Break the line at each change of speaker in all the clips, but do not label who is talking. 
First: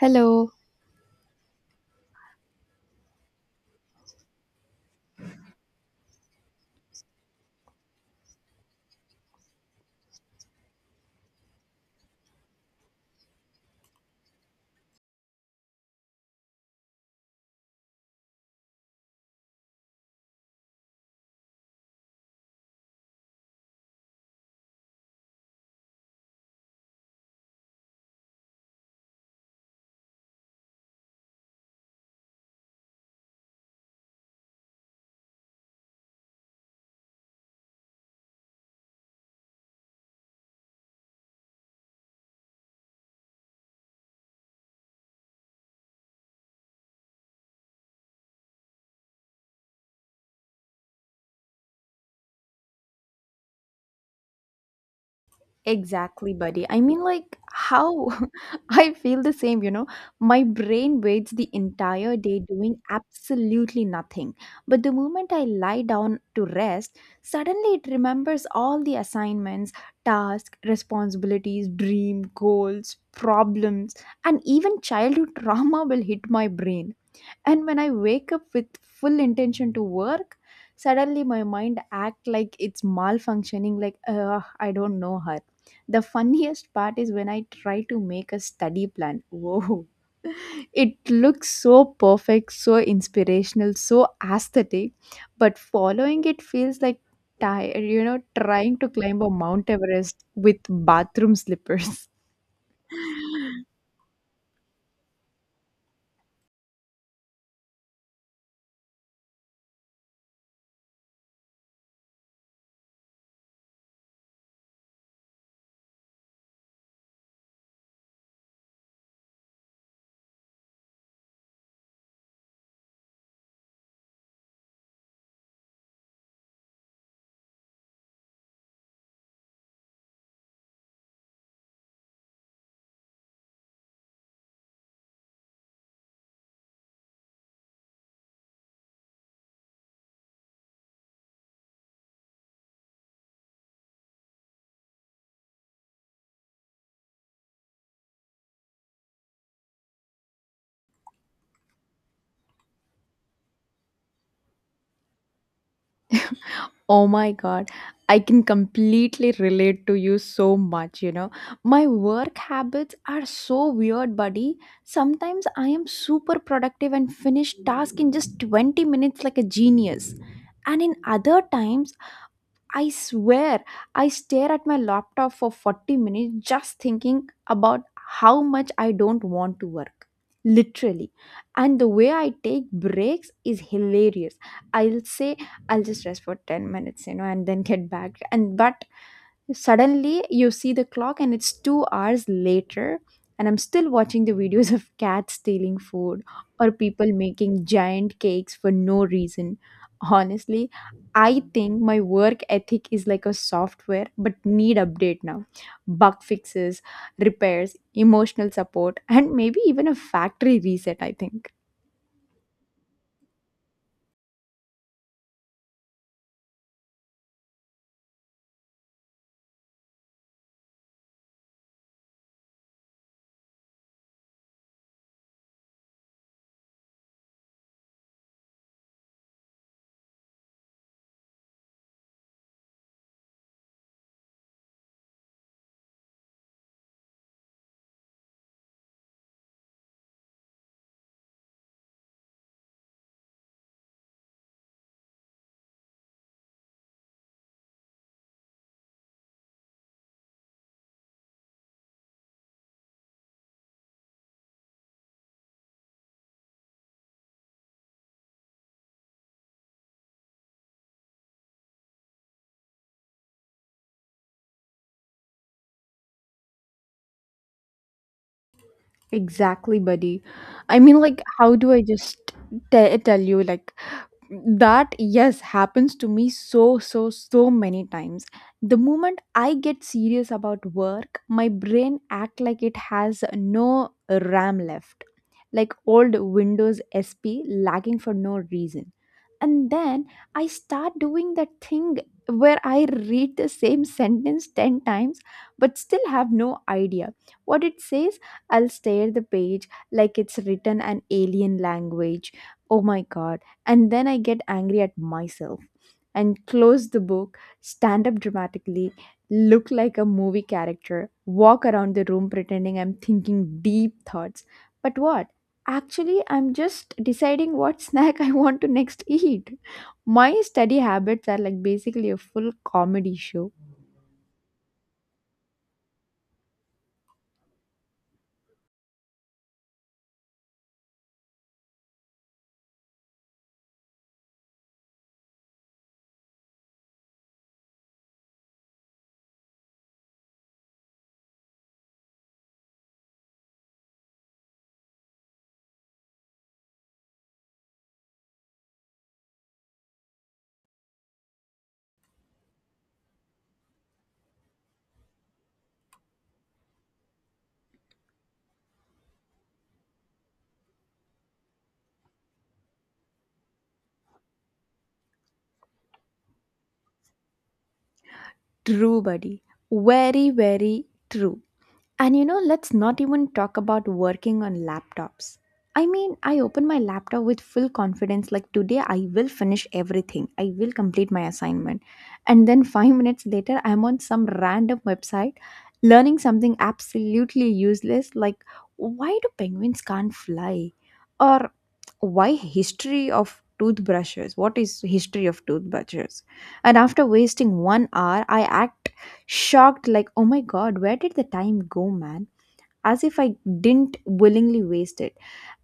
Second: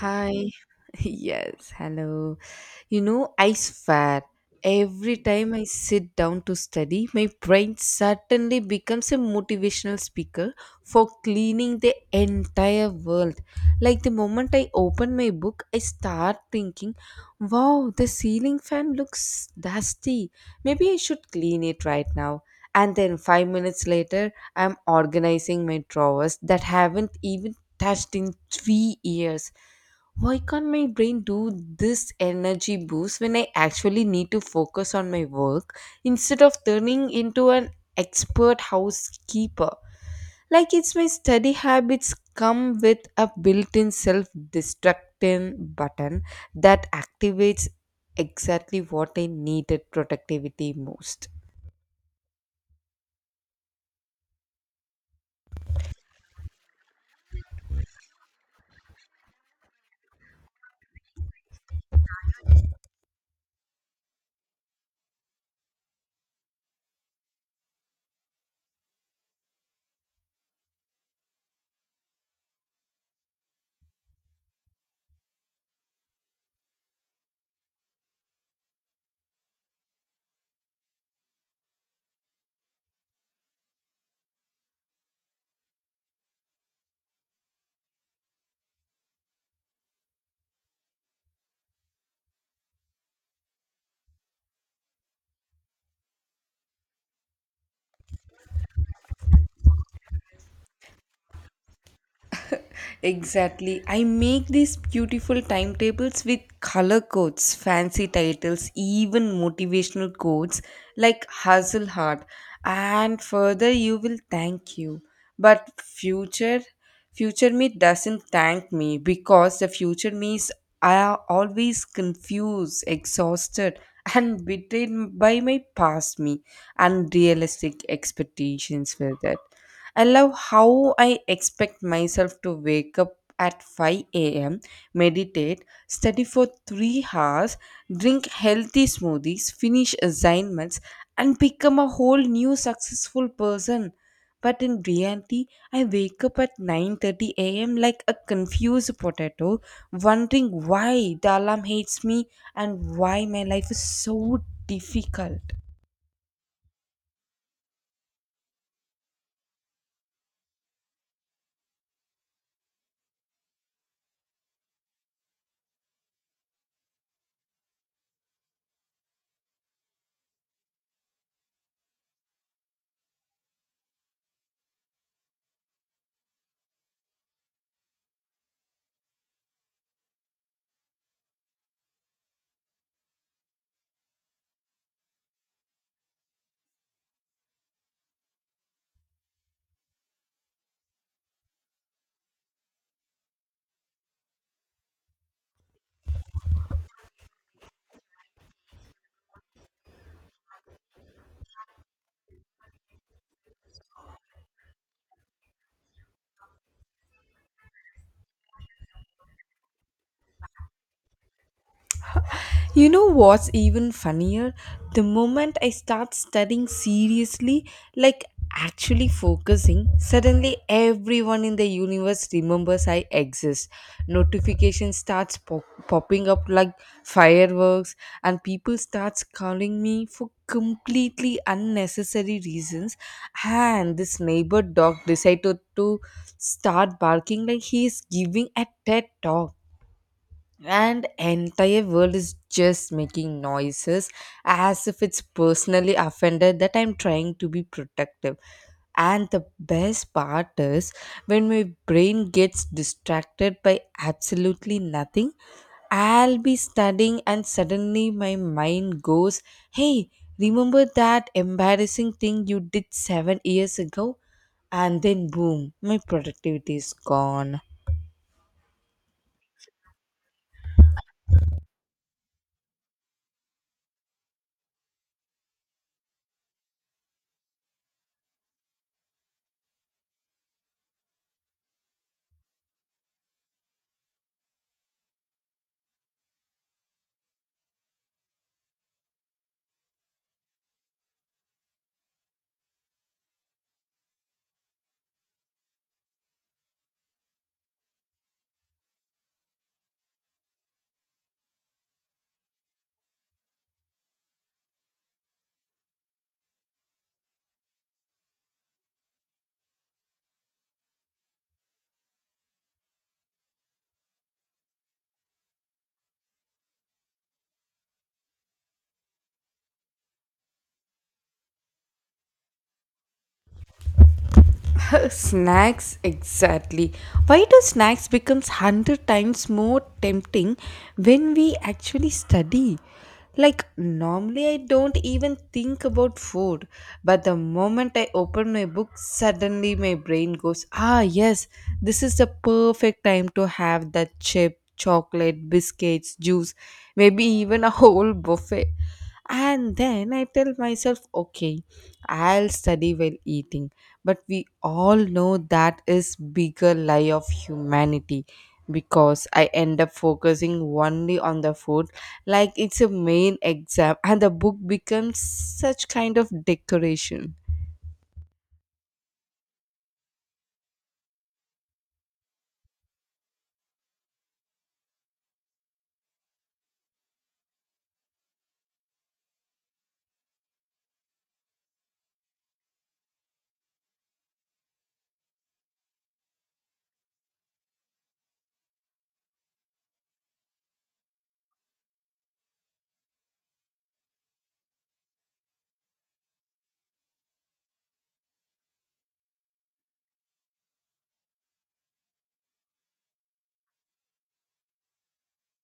Hi.
Hello.
Yes, hello. You know, I swear, every time I sit down to study, my brain suddenly becomes a motivational speaker for cleaning the entire world. Like the moment I open my book, I start thinking, wow, the ceiling fan looks dusty. Maybe I should clean it right now. And then 5 minutes later, I'm organizing my drawers that haven't even touched in 3 years. Why can't my brain do this energy boost when I actually need to focus on my work instead of turning into an expert housekeeper? Like it's my study habits come with a built-in self-destructing button that activates exactly what I needed productivity most.
Exactly, buddy. How I feel the same, My brain waits the entire day doing absolutely nothing. But the moment I lie down to rest, suddenly it remembers all the assignments, tasks, responsibilities, dream, goals, problems, and even childhood trauma will hit my brain. And when I wake up with full intention to work, suddenly my mind act like it's malfunctioning like I don't know her. The funniest part is when I try to make a study plan. Whoa. It looks so perfect, so inspirational, so aesthetic, but following it feels like tired, trying to climb a Mount Everest with bathroom slippers.
Exactly. I make these beautiful timetables with color codes, fancy titles, even motivational quotes like Hustle Hard and further you will thank you. But future me doesn't thank me because the future me is I always confused, exhausted and betrayed by my past me unrealistic expectations for that. I love how I expect myself to wake up at 5 a.m., meditate, study for 3 hours, drink healthy smoothies, finish assignments, and become a whole new successful person. But in reality, I wake up at 9:30 a.m. like a confused potato, wondering why the alarm hates me and why my life is so difficult.
Oh my God, I can completely relate to you so much, My work habits are so weird, buddy. Sometimes I am super productive and finish task in just 20 minutes like a genius. And in other times, I swear, I stare at my laptop for 40 minutes just thinking about how much I don't want to work. Literally. And the way I take breaks is hilarious. I'll say, I'll just rest for 10 minutes, and then get back. And but suddenly you see the clock and it's 2 hours later, and I'm still watching the videos of cats stealing food or people making giant cakes for no reason. Honestly, I think my work ethic is like a software but need update now. Bug fixes, repairs, emotional support, and maybe even a factory reset, I think.
You know what's even funnier? The moment I start studying seriously, like actually focusing, suddenly everyone in the universe remembers I exist. Notification starts popping up like fireworks, and people starts calling me for completely unnecessary reasons, and this neighbor dog decided to start barking like he is giving a TED talk, and entire world is just making noises as if it's personally offended that I'm trying to be protective. And the best part is when my brain gets distracted by absolutely nothing, I'll be studying and suddenly my mind goes, hey, remember that embarrassing thing you did 7 years ago? And then boom, my productivity is gone.
Exactly, buddy. How do I just tell you, like, that yes happens to me so so so many times. The moment I get serious about work, my brain act like it has no RAM left, like old windows sp lagging for no reason. And then I start doing that thing where I read the same sentence 10 times but still have no idea what it says. I'll stare the page like it's written an alien language. Oh my god. And then I get angry at myself and close the book, stand up dramatically, look like a movie character, walk around the room pretending I'm thinking deep thoughts. But what? Actually, I'm just deciding what snack I want to next eat. My study habits are like basically a full comedy show.
Snacks, exactly. Why do snacks becomes 100 times more tempting when we actually study? Like normally I don't even think about food, but the moment I open my book suddenly my brain goes, ah yes, this is the perfect time to have that chip chocolate biscuits juice, maybe even a whole buffet. And then I tell myself, okay, I'll study while eating. But we all know that is bigger lie of humanity because I end up focusing only on the food like it's a main exam and the book becomes such kind of decoration.
True, buddy. Very, very true. And you know, let's not even talk about working on laptops. I mean, I open my laptop with full confidence, like today I will finish everything. I will complete my assignment. And then five minutes later, I'm on some random website learning something absolutely useless, like why do penguins can't fly? Or why history of toothbrushes? What is history of toothbrushes? And after wasting 1 hour, I act shocked like oh my god, where did the time go, man, as if I didn't willingly waste it.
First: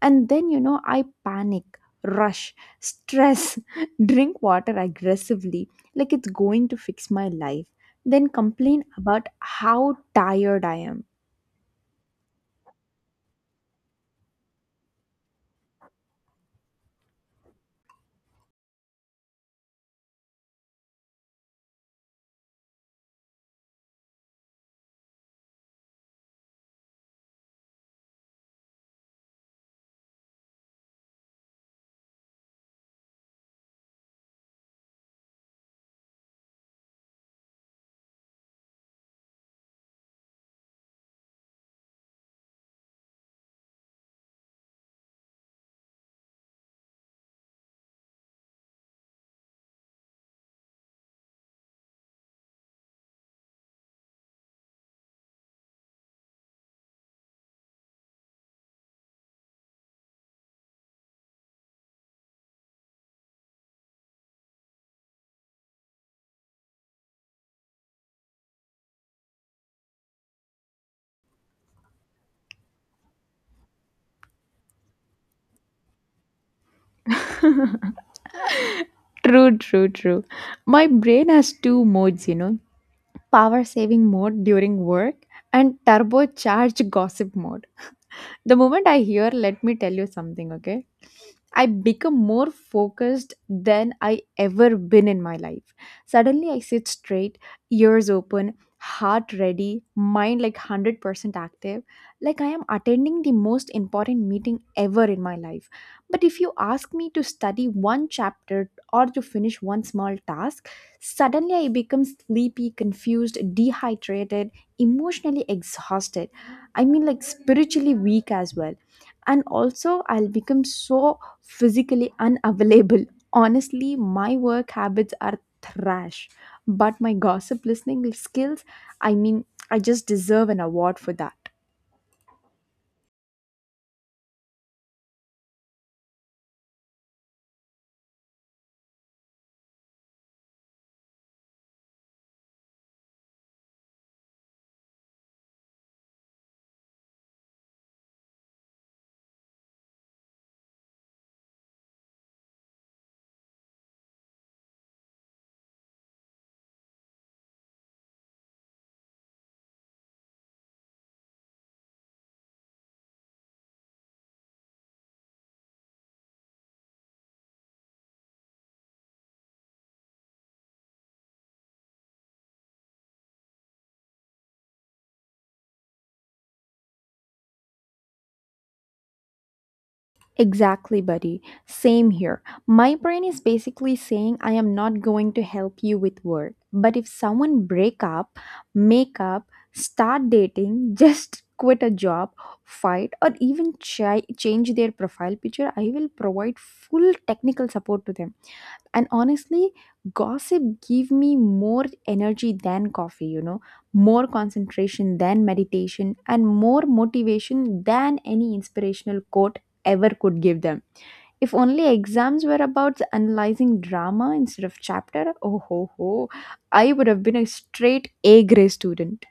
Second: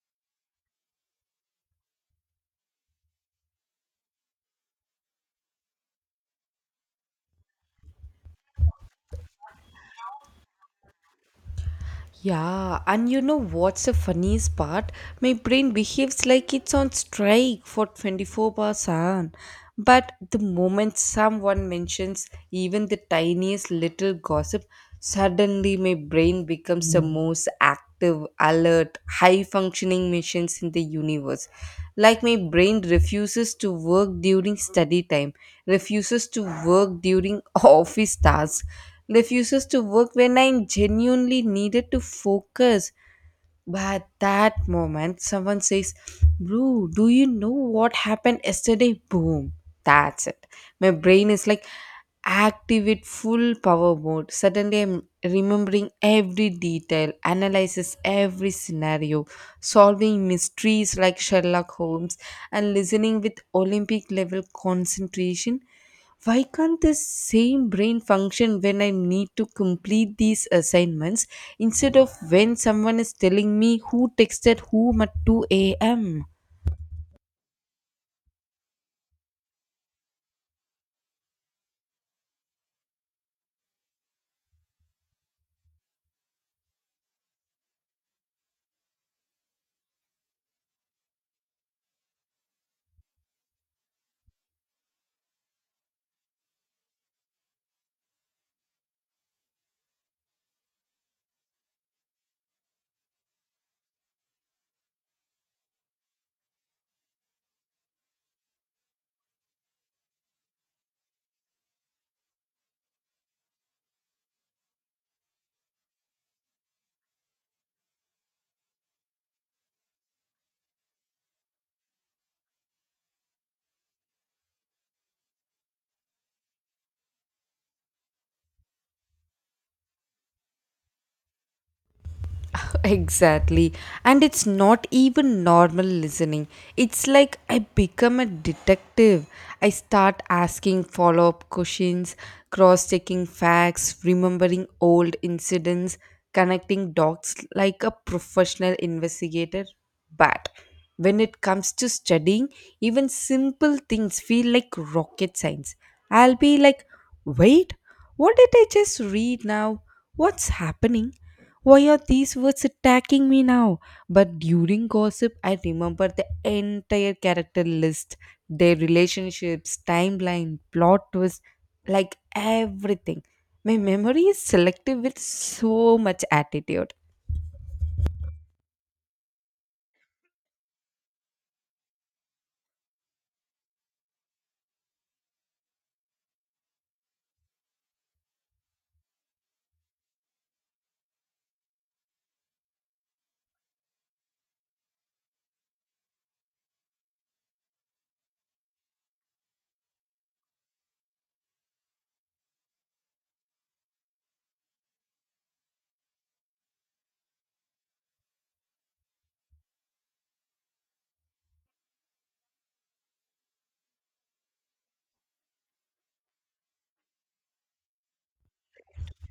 And then I panic, rush, stress, drink water aggressively like it's going to fix my life, then complain about how tired I am.
Yeah, and you know what's the funniest part? My brain behaves like it's on strike for 24 hours, seven. But the moment someone mentions even the tiniest little gossip, suddenly my brain becomes the most active, alert, high functioning machines in the universe. Like my brain refuses to work during study time, refuses to work during office tasks, refuses to work when I genuinely needed to focus. But that moment, someone says, bro, do you know what happened yesterday? Boom. That's it. My brain is like active full power mode. Suddenly, I'm remembering every detail, analyzes every scenario, solving mysteries like Sherlock Holmes, and listening with Olympic level concentration. Why can't the same brain function when I need to complete these assignments instead of when someone is telling me who texted whom at 2 a.m.?
True, true, true. My brain has two modes, Power saving mode during work, and turbocharged gossip mode. The moment I hear, let me tell you something, okay? I become more focused than I ever been in my life. Suddenly I sit straight, ears open, heart ready, mind like 100% active, like I am attending the most important meeting ever in my life. But if you ask me to study one chapter or to finish one small task, suddenly I become sleepy, confused, dehydrated, emotionally exhausted. I mean, like spiritually weak as well. And also, I'll become so physically unavailable. Honestly, my work habits are trash, but my gossip listening skills, I mean, I just deserve an award for that.
Exactly. And it's not even normal listening. It's like I become a detective. I start asking follow up questions, cross checking facts, remembering old incidents, connecting dots like a professional investigator. But when it comes to studying, even simple things feel like rocket science. I'll be like, wait, what did I just read now? What's happening? Why are these words attacking me now? But during gossip, I remember the entire character list, their relationships, timeline, plot twist, like everything. My memory is selective with so much attitude.
Exactly, buddy. Same here. My brain is basically saying I am not going to help you with work. But if someone break up, make up, start dating, just quit a job, fight or even change their profile picture, I will provide full technical support to them. And honestly, gossip give me more energy than coffee, more concentration than meditation, and more motivation than any inspirational quote ever could give them. If only exams were about analyzing drama instead of chapter, oh ho ho, I would have been a straight A grade student.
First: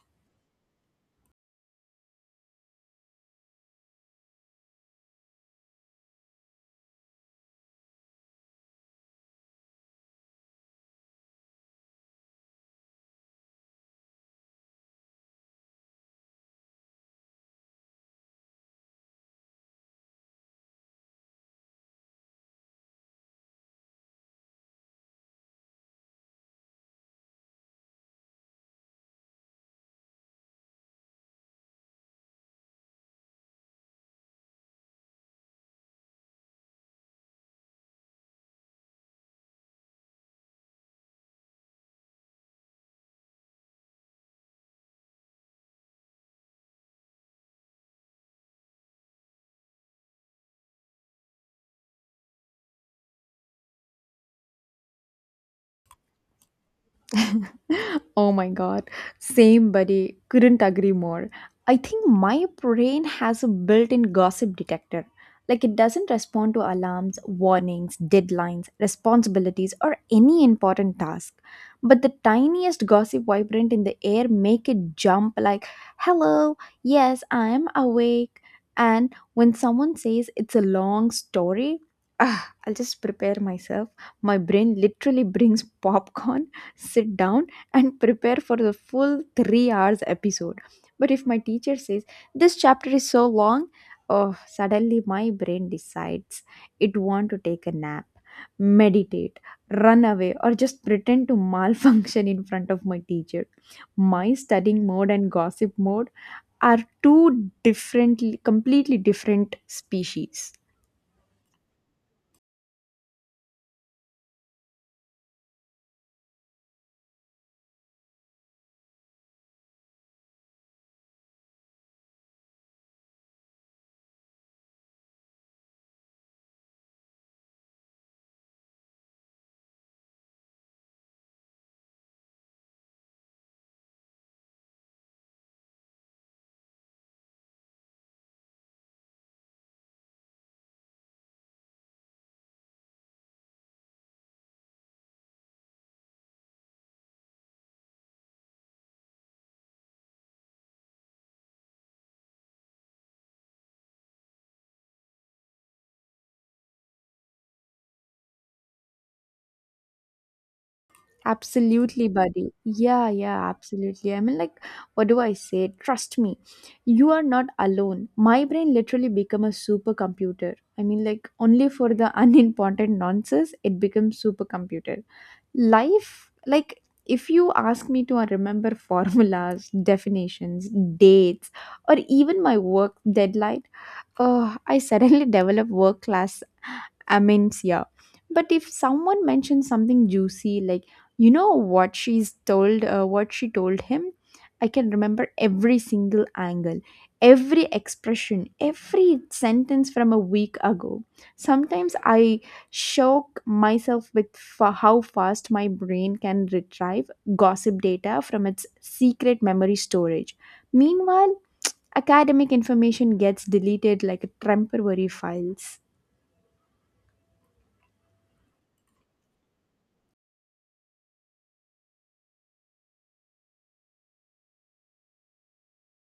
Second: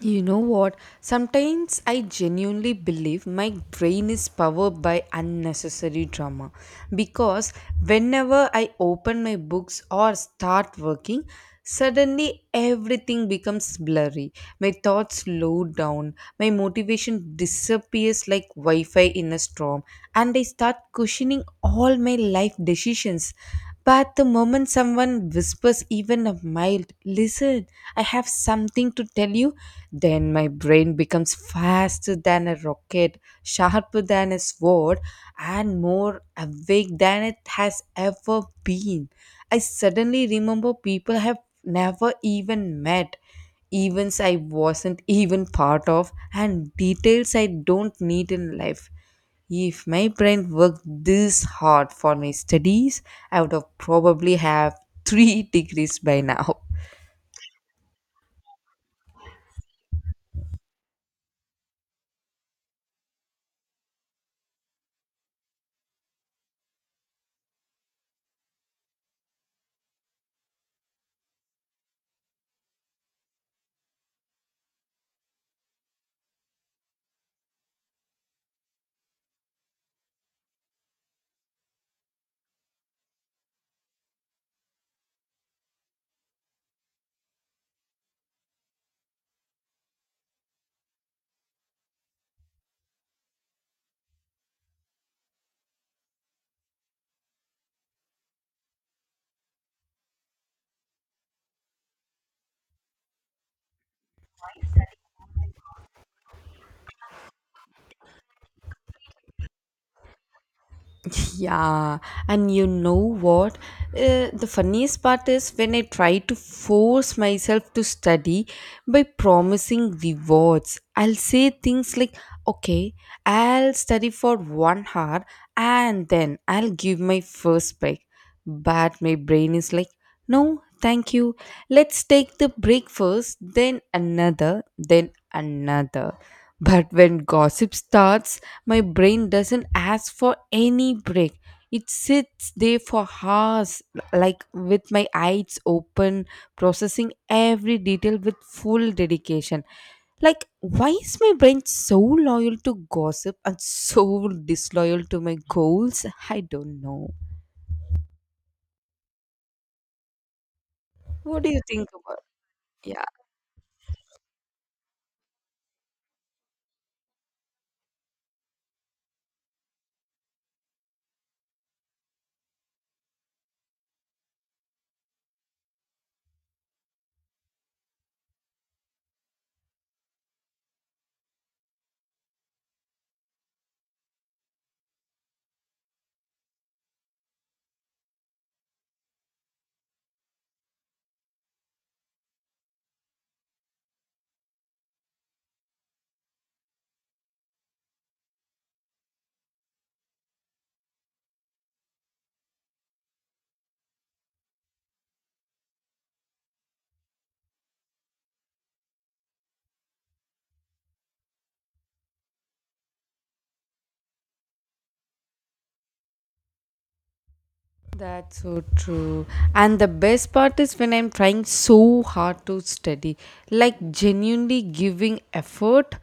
You know what? Sometimes I genuinely believe my brain is powered by unnecessary drama because whenever I open my books or start working, suddenly everything becomes blurry. My thoughts slow down, my motivation disappears like Wi Fi in a storm, and I start questioning all my life decisions. But the moment someone whispers even a mild, listen, I have something to tell you, then my brain becomes faster than a rocket, sharper than a sword, and more awake than it has ever been. I suddenly remember people I have never even met, events I wasn't even part of, and details I don't need in life. If my brain worked this hard for my studies, I would have probably have 3 degrees by now.
Oh my god. Same buddy. Couldn't agree more. I think my brain has a built in gossip detector. Like it doesn't respond to alarms, warnings, deadlines, responsibilities, or any important task. But the tiniest gossip vibrant in the air make it jump like, hello, yes, I'm awake. And when someone says it's a long story, ah, I'll just prepare myself. My brain literally brings popcorn, sit down, and prepare for the full 3 hours episode. But if my teacher says this chapter is so long, oh, suddenly my brain decides it want to take a nap, meditate, run away, or just pretend to malfunction in front of my teacher. My studying mode and gossip mode are two differently completely different species.
Yeah, and you know what? The funniest part is when I try to force myself to study by promising rewards. I'll say things like, okay, I'll study for 1 hour and then I'll give my first break. But my brain is like, no, thank you. Let's take the break first, then another, then another. But when gossip starts, my brain doesn't ask for any break. It sits there for hours, like with my eyes open, processing every detail with full dedication. Like, why is my brain so loyal to gossip and so disloyal to my goals? I don't know. What do you think
Absolutely,
about?
buddy. Yeah, yeah, absolutely. What do I say? Trust me, you are not alone. My brain literally become a supercomputer. Only for the unimportant nonsense, it becomes supercomputer. Life, like, if you ask me to remember formulas, definitions, dates, or even my work deadline, I suddenly develop work class amends, yeah. But if someone mentions something juicy like you know what she's told, what she told him, I can remember every single angle, every expression, every sentence from a week ago. Sometimes I shock myself with how fast my brain can retrieve gossip data from its secret memory storage. Meanwhile, academic information gets deleted like temporary files.
That's so true. And the best part is when I'm trying so hard to study, like genuinely giving effort,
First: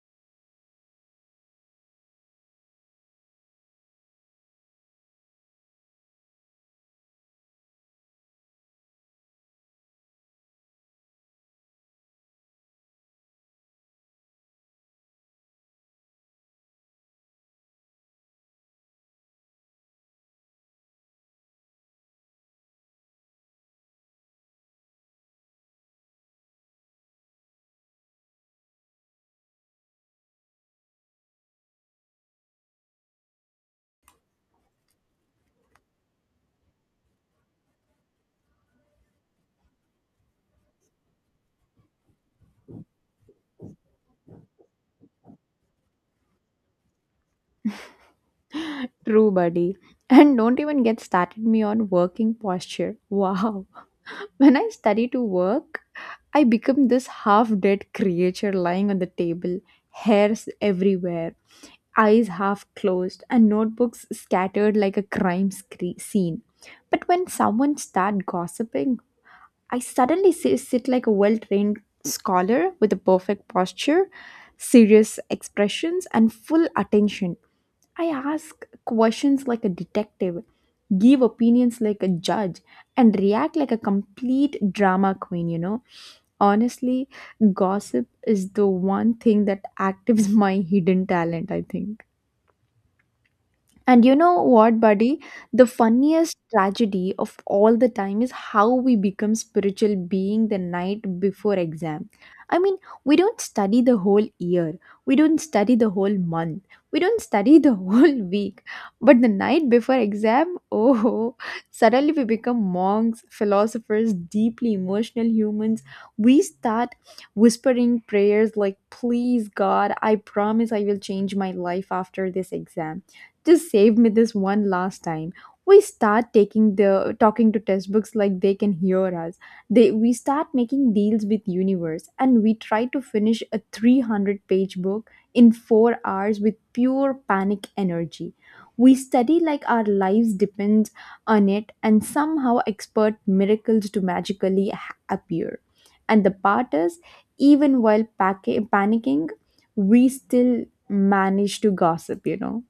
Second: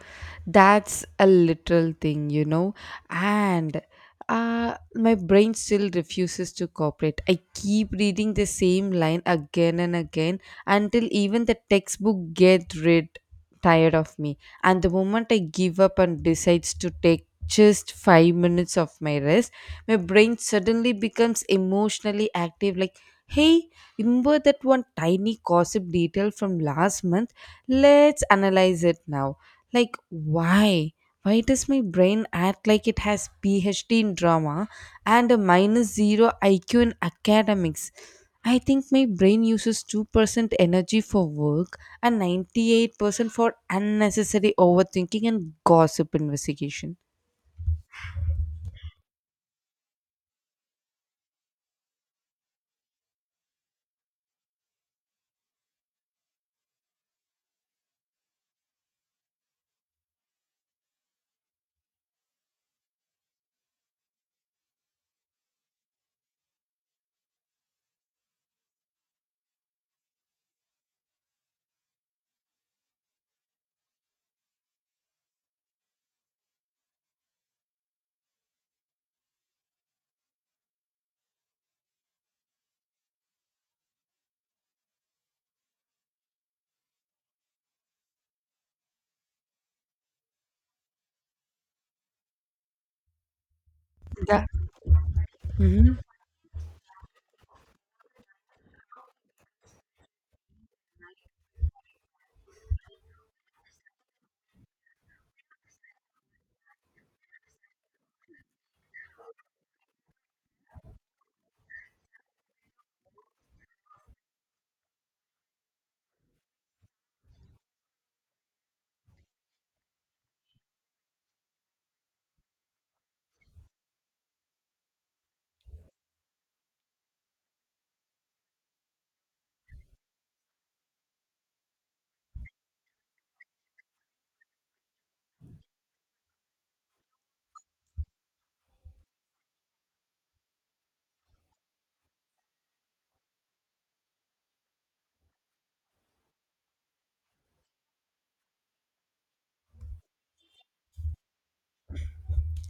that's a literal thing. And my brain still refuses to cooperate. I keep reading the same line again and again until even the textbook get rid tired of me. And the moment I give up and decides to take just 5 minutes of my rest, my brain suddenly becomes emotionally active like, hey, remember that one tiny gossip detail from last month, let's analyze it now. Like, why does my brain act like it has phd in drama and a minus 0 iq in academics? I think my brain uses 2% energy for work and 98% for unnecessary overthinking and gossip investigation.
True, buddy. And don't even get started me on working posture. Wow. When I study to work, I become this half dead creature lying on the table, hairs everywhere, eyes half closed, and notebooks scattered like a crime scene. But when someone starts gossiping, I suddenly sit like a well trained scholar with a perfect posture, serious expressions, and full attention. I ask questions like a detective, give opinions like a judge, and react like a complete drama queen, Honestly, gossip is the one thing that activates my hidden talent, I think. And you know
That.
what, buddy? The
Mhm.
funniest tragedy of all the time is how we become spiritual being the night before exam. I mean, we don't study the whole year, we don't study the whole month, we don't study the whole week. But the night before exam, oh, suddenly we become monks, philosophers, deeply emotional humans. We start whispering prayers like, please, God, I promise I will change my life after this exam, just save me this one last time. We start taking the talking to textbooks like they can hear us. They We start making deals with universe and we try to finish a 300-page book in 4 hours with pure panic energy. We study like our lives depends on it and somehow expert miracles to magically appear. And the part is, even while panicking, we still manage to gossip,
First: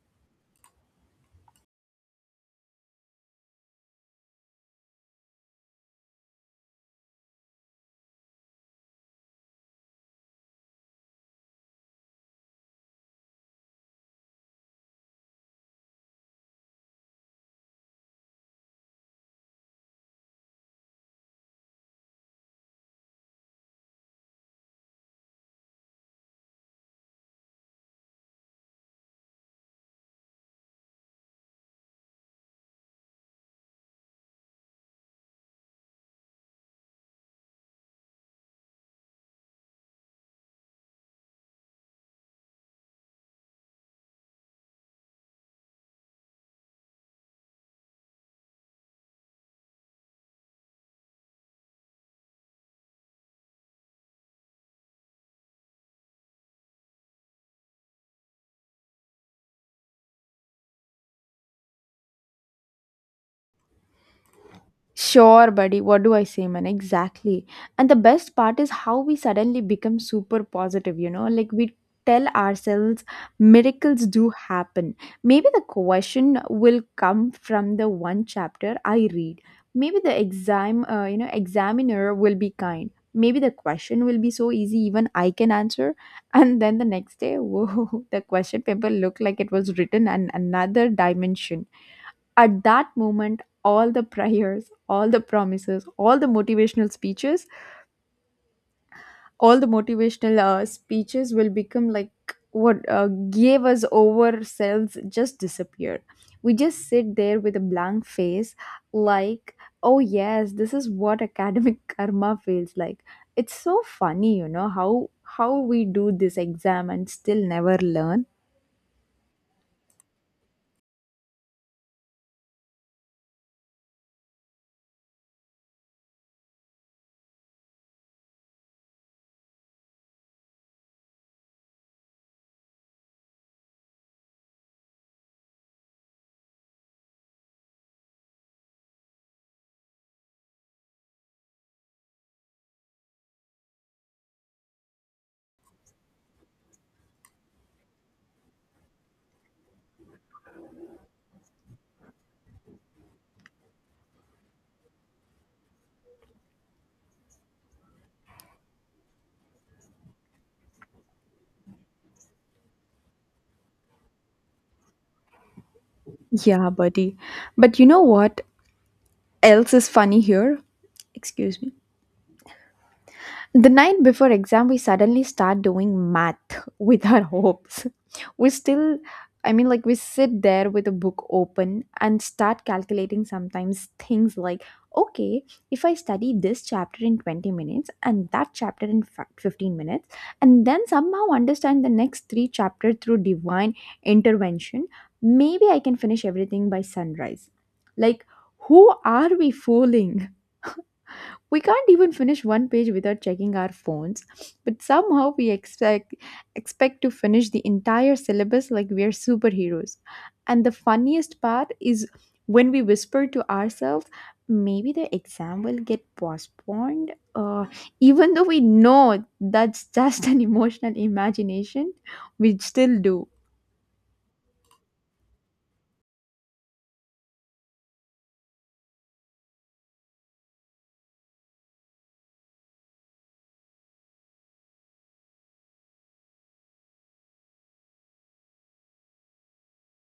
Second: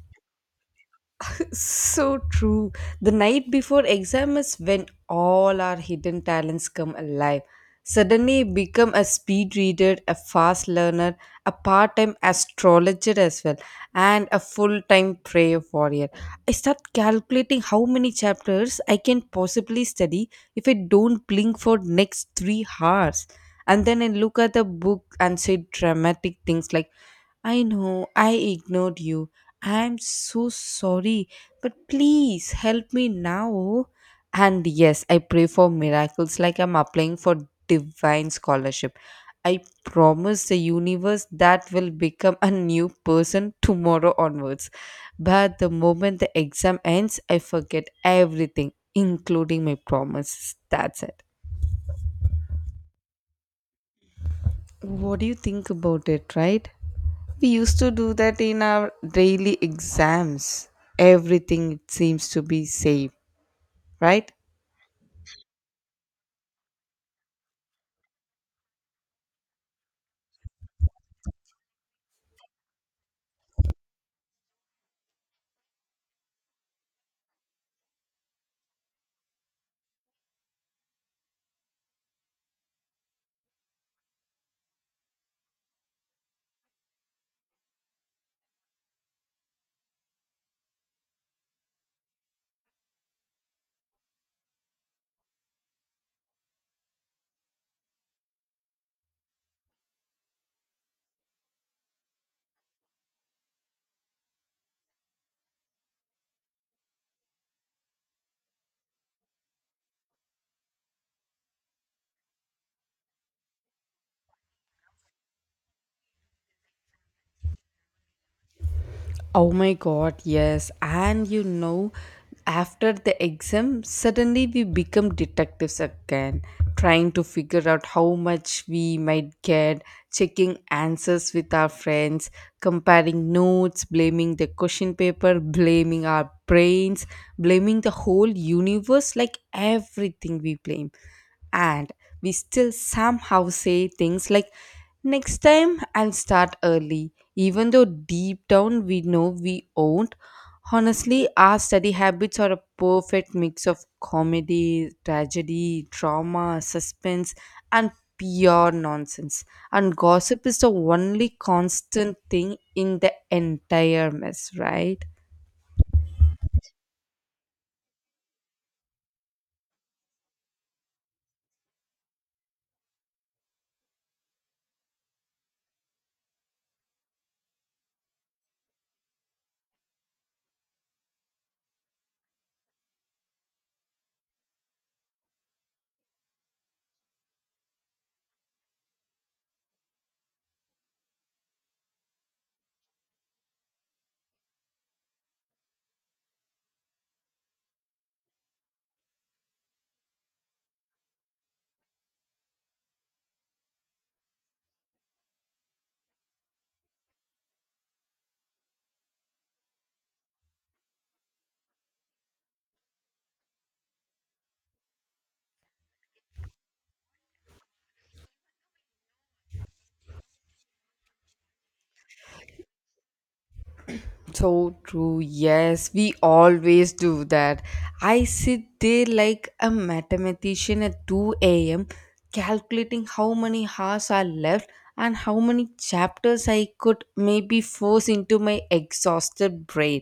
So true. The night before exam is when all our hidden talents come alive. Suddenly become a speed reader, a fast learner, a part-time astrologer as well, and a full-time prayer warrior. I start calculating how many chapters I can possibly study if I don't blink for next 3 hours. And then I look at the book and say dramatic things like, I know I ignored you. I'm so sorry, but please help me now. And yes, I pray for miracles like I'm applying for divine scholarship. I promise the universe that will become a new person tomorrow onwards. But the moment the exam ends, I forget everything, including my promises. That's it. What do you think about it, right? We used to do that in our daily exams. Everything seems to be safe, right?
Sure, buddy. What do I say, man? Exactly. And the best part is how we suddenly become super positive, you know? Like we tell ourselves miracles do happen. Maybe the question will come from the one chapter I read. Maybe the exam, examiner will be kind. Maybe the question will be so easy even I can answer. And then the next day, whoa, the question paper looked like it was written in another dimension. At that moment, all the prayers, all the promises, all the motivational speeches, all the motivational speeches will become like what gave us over selves just disappeared. We just sit there with a blank face, like, oh, yes, this is what academic karma feels like. It's so funny, how we do this exam and still never learn.
Oh my god, yes. And after the exam, suddenly we become detectives again, trying to figure out how much we might get, checking answers with our friends, comparing notes, blaming the question paper, blaming our brains, blaming the whole universe, like everything we blame. And we still somehow say things like, next time I'll start early, even though deep down we know we won't. Honestly, our study habits are a perfect mix of comedy, tragedy, drama, suspense and pure nonsense, and gossip is the only constant thing in the entire mess, right?
Yeah, buddy. But you know what else is funny here? Excuse me. The night before exam, we suddenly start doing math with our hopes. We still, we sit there with a book open and start calculating sometimes things like, okay, if I study this chapter in 20 minutes and that chapter in 15 minutes, and then somehow understand the next three chapters through divine intervention, maybe I can finish everything by sunrise. Like, who are we fooling? We can't even finish one page without checking our phones, but somehow we expect to finish the entire syllabus like we are superheroes. And the funniest part is when we whisper to ourselves, maybe the exam will get postponed, even though we know that's just an emotional imagination, we still do.
So true. Yes, we always do that. I sit there like a mathematician at 2 a.m. calculating how many hours are left and how many chapters I could maybe force into my exhausted brain.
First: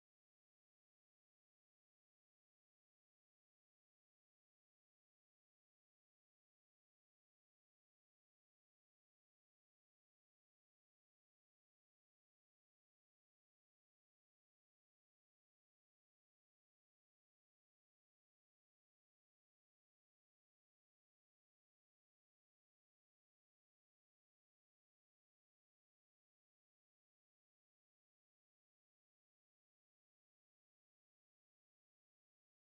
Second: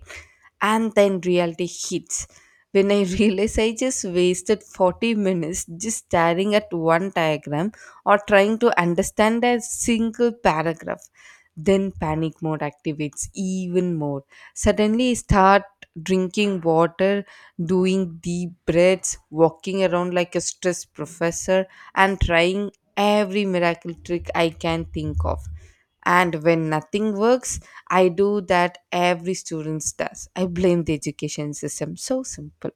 And then reality hits. When I realize I just wasted 40 minutes just staring at one diagram or trying to understand a single paragraph. Then panic mode activates even more. Suddenly start drinking water, doing deep breaths, walking around like a stressed professor, and trying every miracle trick I can think of. And when nothing works, I do that every student does. I blame the education system. So simple.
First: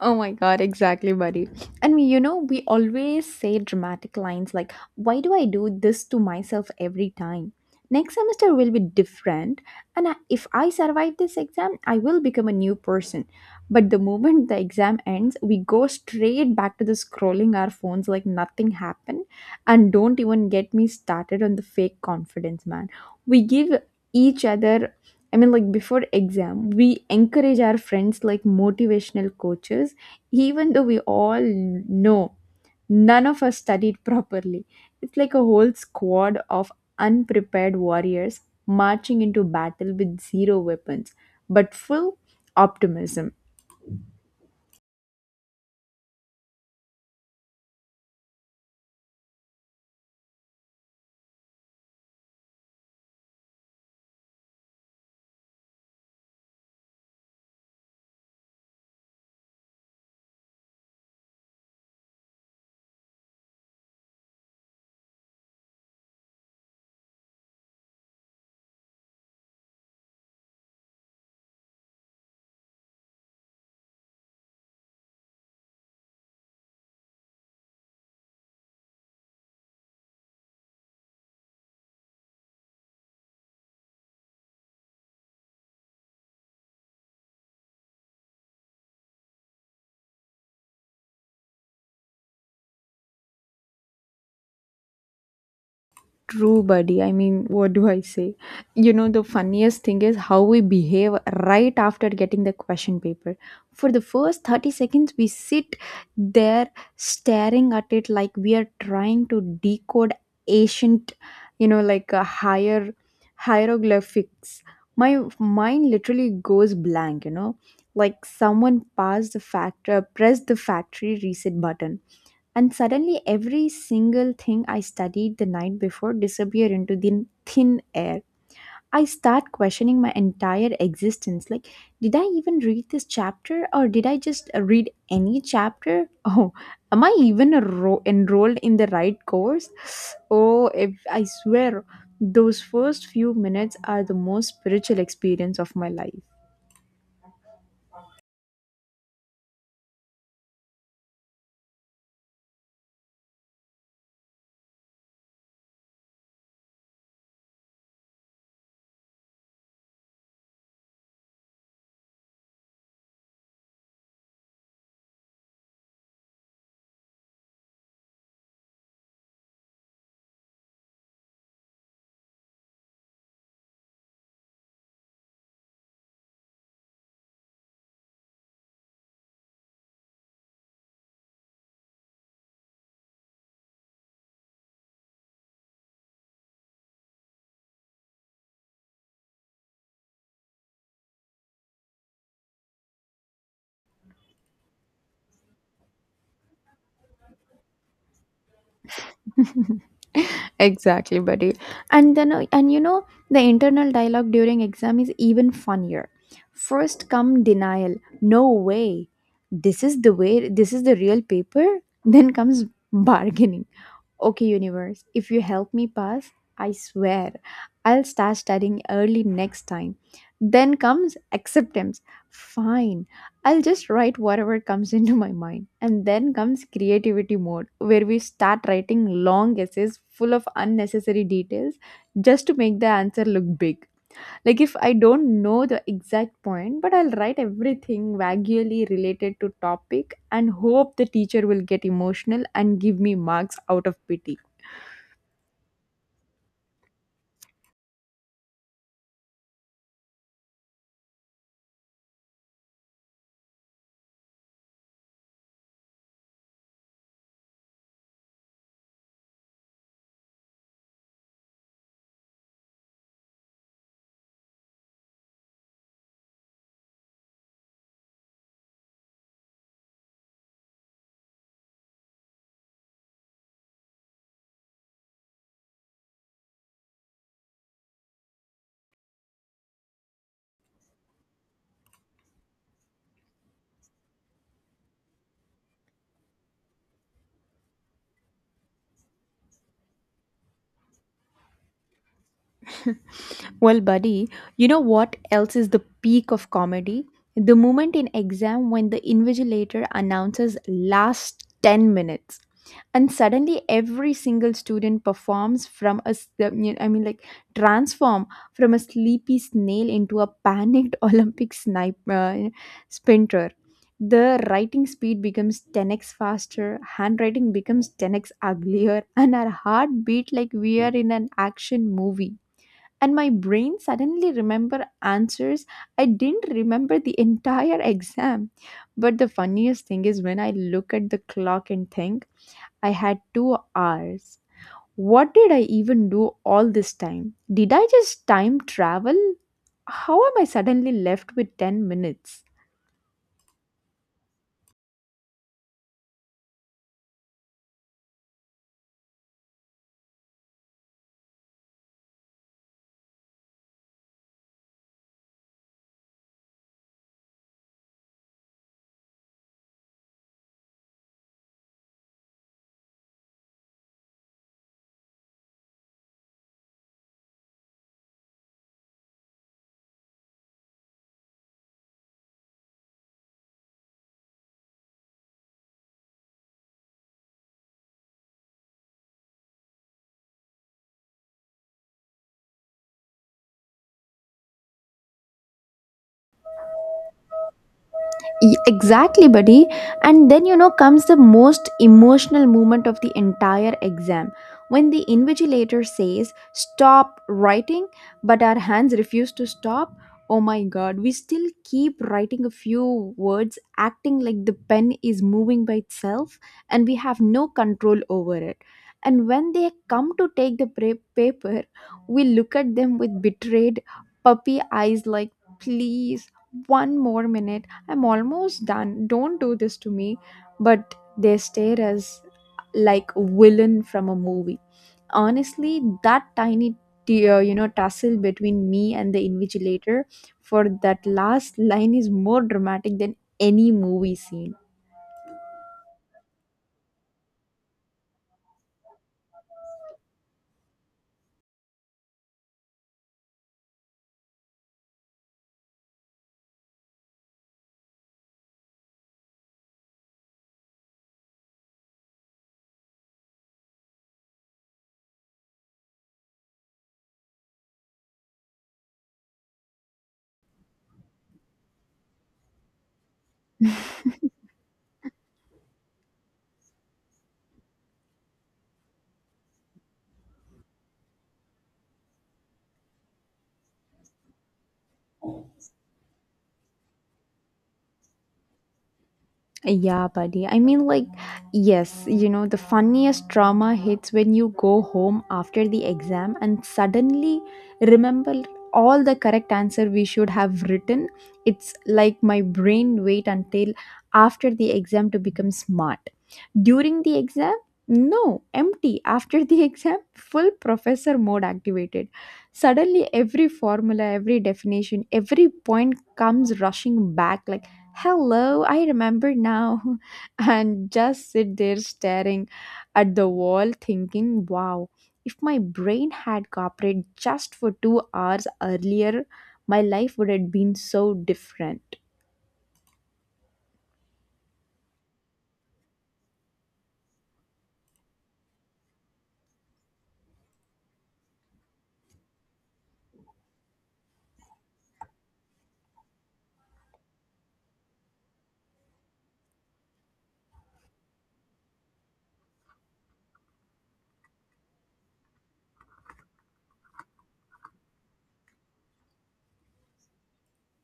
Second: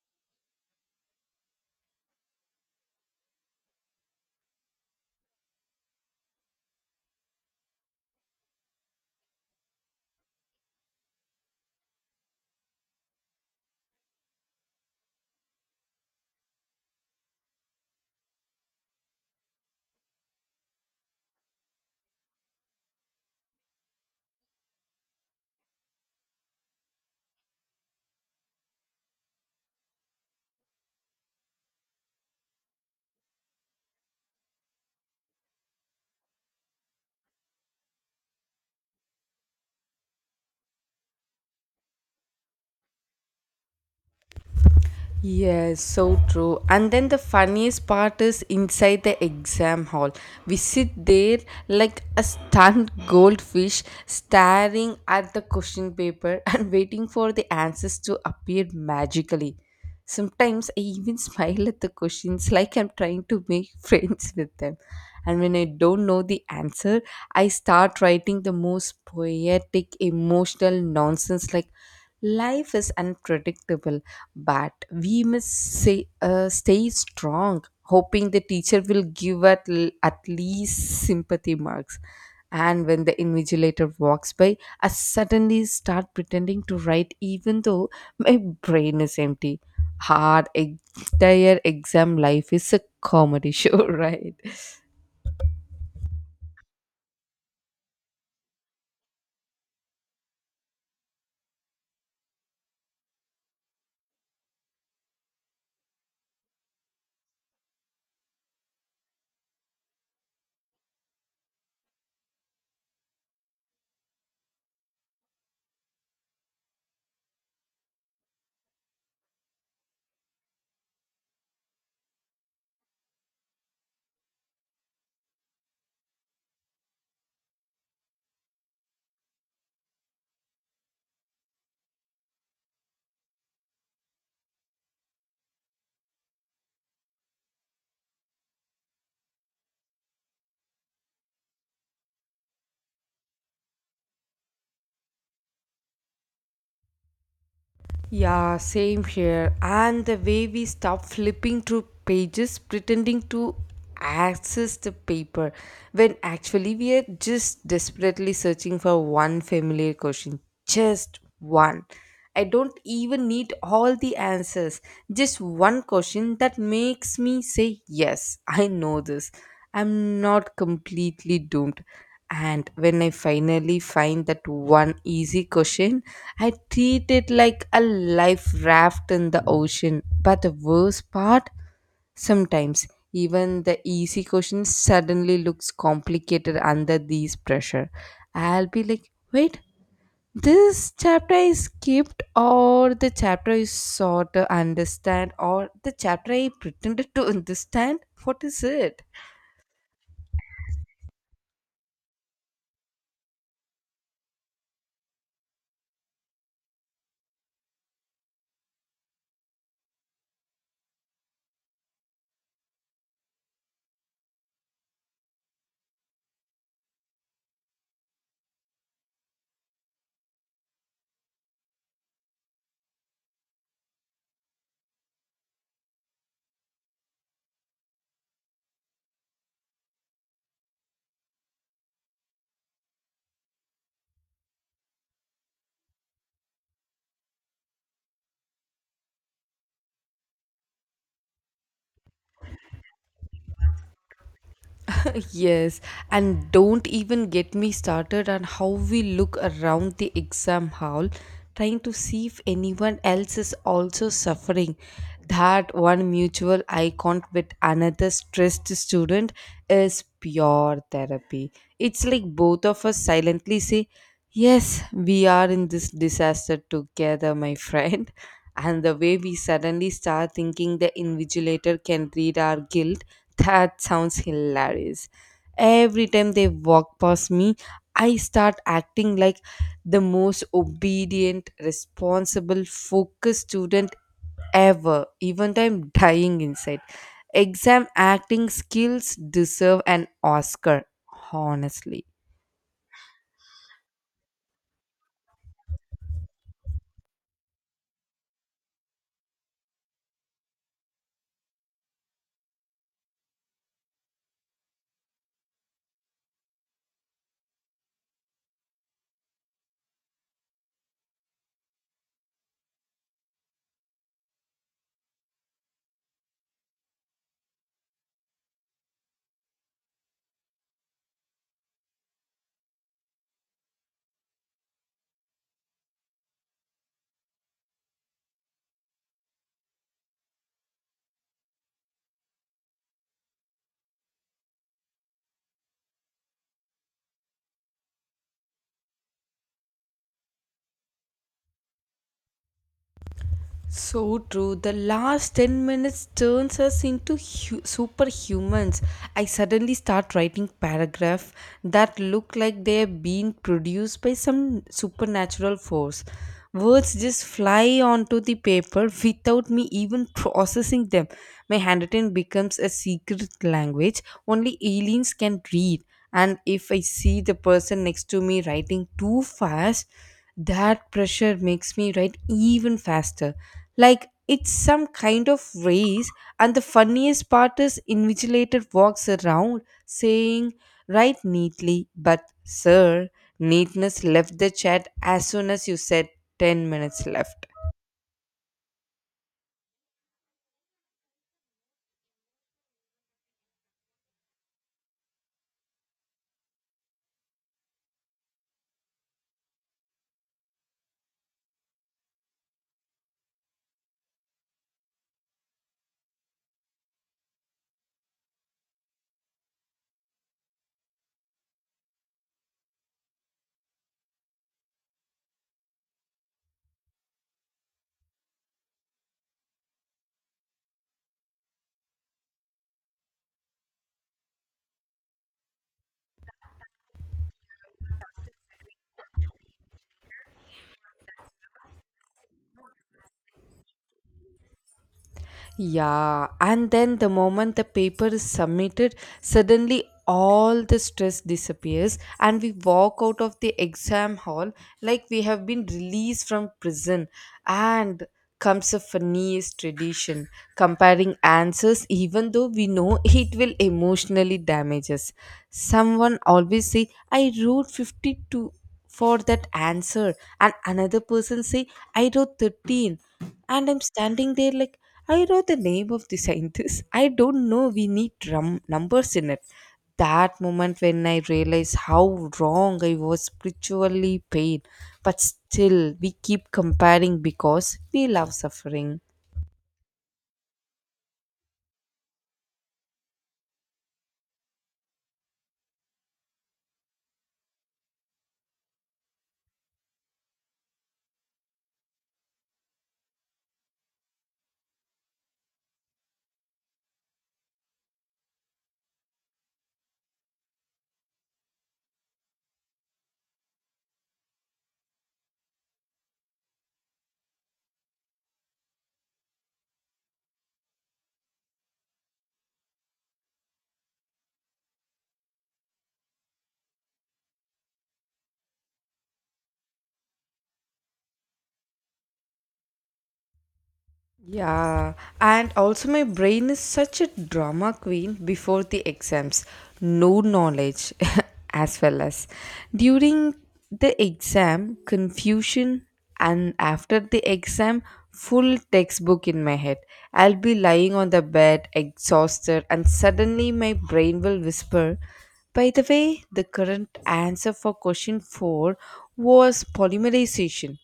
Oh my god, exactly, buddy. And we always say dramatic lines like, "Why do I do this to myself every time? Next semester will be different, and if I survive this exam, I will become a new person." But the moment the exam ends, we go straight back to the scrolling our phones like nothing happened. And don't even get me started on the fake confidence, man. We give each other. Before exam, we encourage our friends like motivational coaches, even though we all know none of us studied properly. It's like a whole squad of unprepared warriors marching into battle with zero weapons, but full optimism.
Yes, so true. And then the funniest part is inside the exam hall. We sit there like a stunned goldfish staring at the question paper and waiting for the answers to appear magically. Sometimes I even smile at the questions like I'm trying to make friends with them. And when I don't know the answer, I start writing the most poetic, emotional nonsense like, life is unpredictable, but we must say, stay strong, hoping the teacher will give at least sympathy marks. And when the invigilator walks by, I suddenly start pretending to write, even though my brain is empty. Hard, entire exam life is a comedy show, right?
True, buddy. What do I say? You know, the funniest thing is how we behave right after getting the question paper. For the first 30 seconds, we sit there staring at it like we are trying to decode ancient, you know, like a higher hieroglyphics. My mind literally goes blank, like someone pressed the factory reset button, and suddenly every single thing I studied the night before disappeared into the thin air. I start questioning my entire existence like, did I even read this chapter, or did I just read any chapter? Oh, am I even enrolled in the right course? oh if, I swear those first few minutes are the most spiritual experience of my life.
Yeah, same here. And the way we stop flipping through pages pretending to access the paper when actually we are just desperately searching for one familiar question. Just one. I don't even need all the answers. Just one question that makes me say, yes, I know this. I'm not completely doomed. And when I finally find that one easy question, I treat it like a life raft in the ocean. But the worst part, sometimes even the easy question suddenly looks complicated under these pressure. I'll be like, wait, this chapter I skipped, or the chapter I sought to understand, or the chapter I pretended to understand? What is it?
Exactly, buddy. And you know the internal dialogue during exam is even funnier. First come denial. No way, this is the real paper. Then comes bargaining. Okay, universe, if you help me pass, I swear I'll start studying early next time. Then comes acceptance. Fine, I'll just write whatever comes into my mind. And then comes creativity mode, where we start writing long essays full of unnecessary details just to make the answer look big. Like, if I don't know the exact point, but I'll write everything vaguely related to topic and hope the teacher will get emotional and give me marks out of pity.
Yes, and don't even get me started on how we look around the exam hall trying to see if anyone else is also suffering. That one mutual eye contact with another stressed student is pure therapy. It's like both of us silently say, yes, we are in this disaster together, my friend. And the way we suddenly start thinking the invigilator can read our guilt, that sounds hilarious. Every time they walk past me, I start acting like the most obedient, responsible, focused student ever, even though I'm dying inside. Exam acting skills deserve an Oscar, honestly.
Well, buddy, you know what else is the peak of comedy? The moment in exam when the invigilator announces last 10 minutes, and suddenly every single student performs from a s- the- you I mean like transform from a sleepy snail into a panicked olympic snipe sprinter. The writing speed becomes 10x faster, handwriting becomes 10x uglier, and our heart beat like we are in an action movie, and my brain suddenly remember answers I didn't remember the entire exam. But the funniest thing is when I look at the clock and think, I had 2 hours. What did I even do all this time? Did I just time travel? How am I suddenly left with 10 minutes?
So true. The last 10 minutes turns us into superhumans. I suddenly start writing paragraphs that look like they're being produced by some supernatural force. Words just fly onto the paper without me even processing them. My handwriting becomes a secret language only aliens can read. And if I see the person next to me writing too fast, that pressure makes me write even faster. Like it's some kind of race, and the funniest part is invigilator walks around saying, write neatly, but sir, neatness left the chat as soon as you said 10 minutes left.
Exactly, buddy. And then, you know, comes the most emotional moment of the entire exam when the invigilator says, "Stop writing," but our hands refuse to stop. Oh my god, we still keep writing a few words, acting like the pen is moving by itself and we have no control over it. And when they come to take the paper, we look at them with betrayed puppy eyes, like, "Please, one more minute, I'm almost done. Don't do this to me." But they stare as like villain from a movie. Honestly, that tiny tussle between me and the invigilator for that last line is more dramatic than any movie scene.
Yeah, and then the moment the paper is submitted, suddenly all the stress disappears, and we walk out of the exam hall like we have been released from prison. And comes a funniest tradition, comparing answers, even though we know it will emotionally damage us. Someone always say, "I wrote 52." for that answer, and another person say, I wrote 13, and I'm standing there like, I wrote the name of the scientist. I don't know we need drum numbers in it. That moment when I realized how wrong I was spiritually paid, but still we keep comparing because we love suffering.
Yeah, buddy. Yes, you know, the funniest trauma hits when you go home after the exam and suddenly remember all the correct answer we should have written. It's like my brain wait until after the exam to become smart. During the exam, no, empty. After the exam, full professor mode activated. Suddenly, every formula, every definition, every point comes rushing back like, "Hello, I remember now." And just sit there staring at the wall thinking, wow, if my brain had cooperated just for 2 hours earlier, my life would have been so different.
Yeah, and also my brain is such a drama queen before the exams. No knowledge as well as during the exam, confusion, and after the exam, full textbook in my head. I'll be lying on the bed, exhausted, and suddenly my brain will whisper, by the way, the current answer for question 4 was polymerization.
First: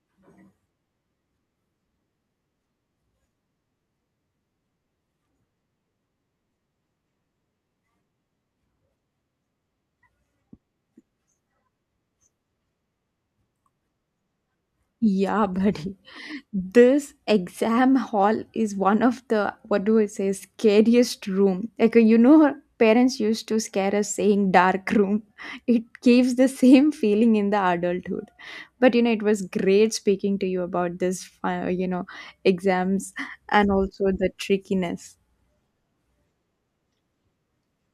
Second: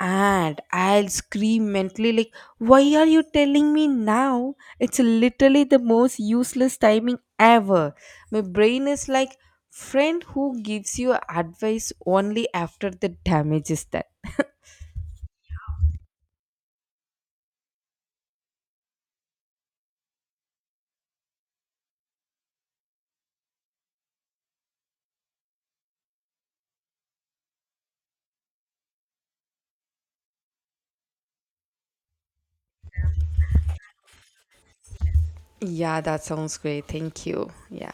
And I'll scream mentally, like, why are you telling me now? It's literally the most useless timing ever. My brain is like, friend who gives you advice only after the damage is done.
Yeah, buddy. This exam hall is one of the, what do I say, scariest room. Like, you know, our parents used to scare us saying dark room. It gives the same feeling in the adulthood. But you know, it was great speaking to you about this. You know, exams and also the trickiness.
Yeah, that sounds great. Thank you. Yeah.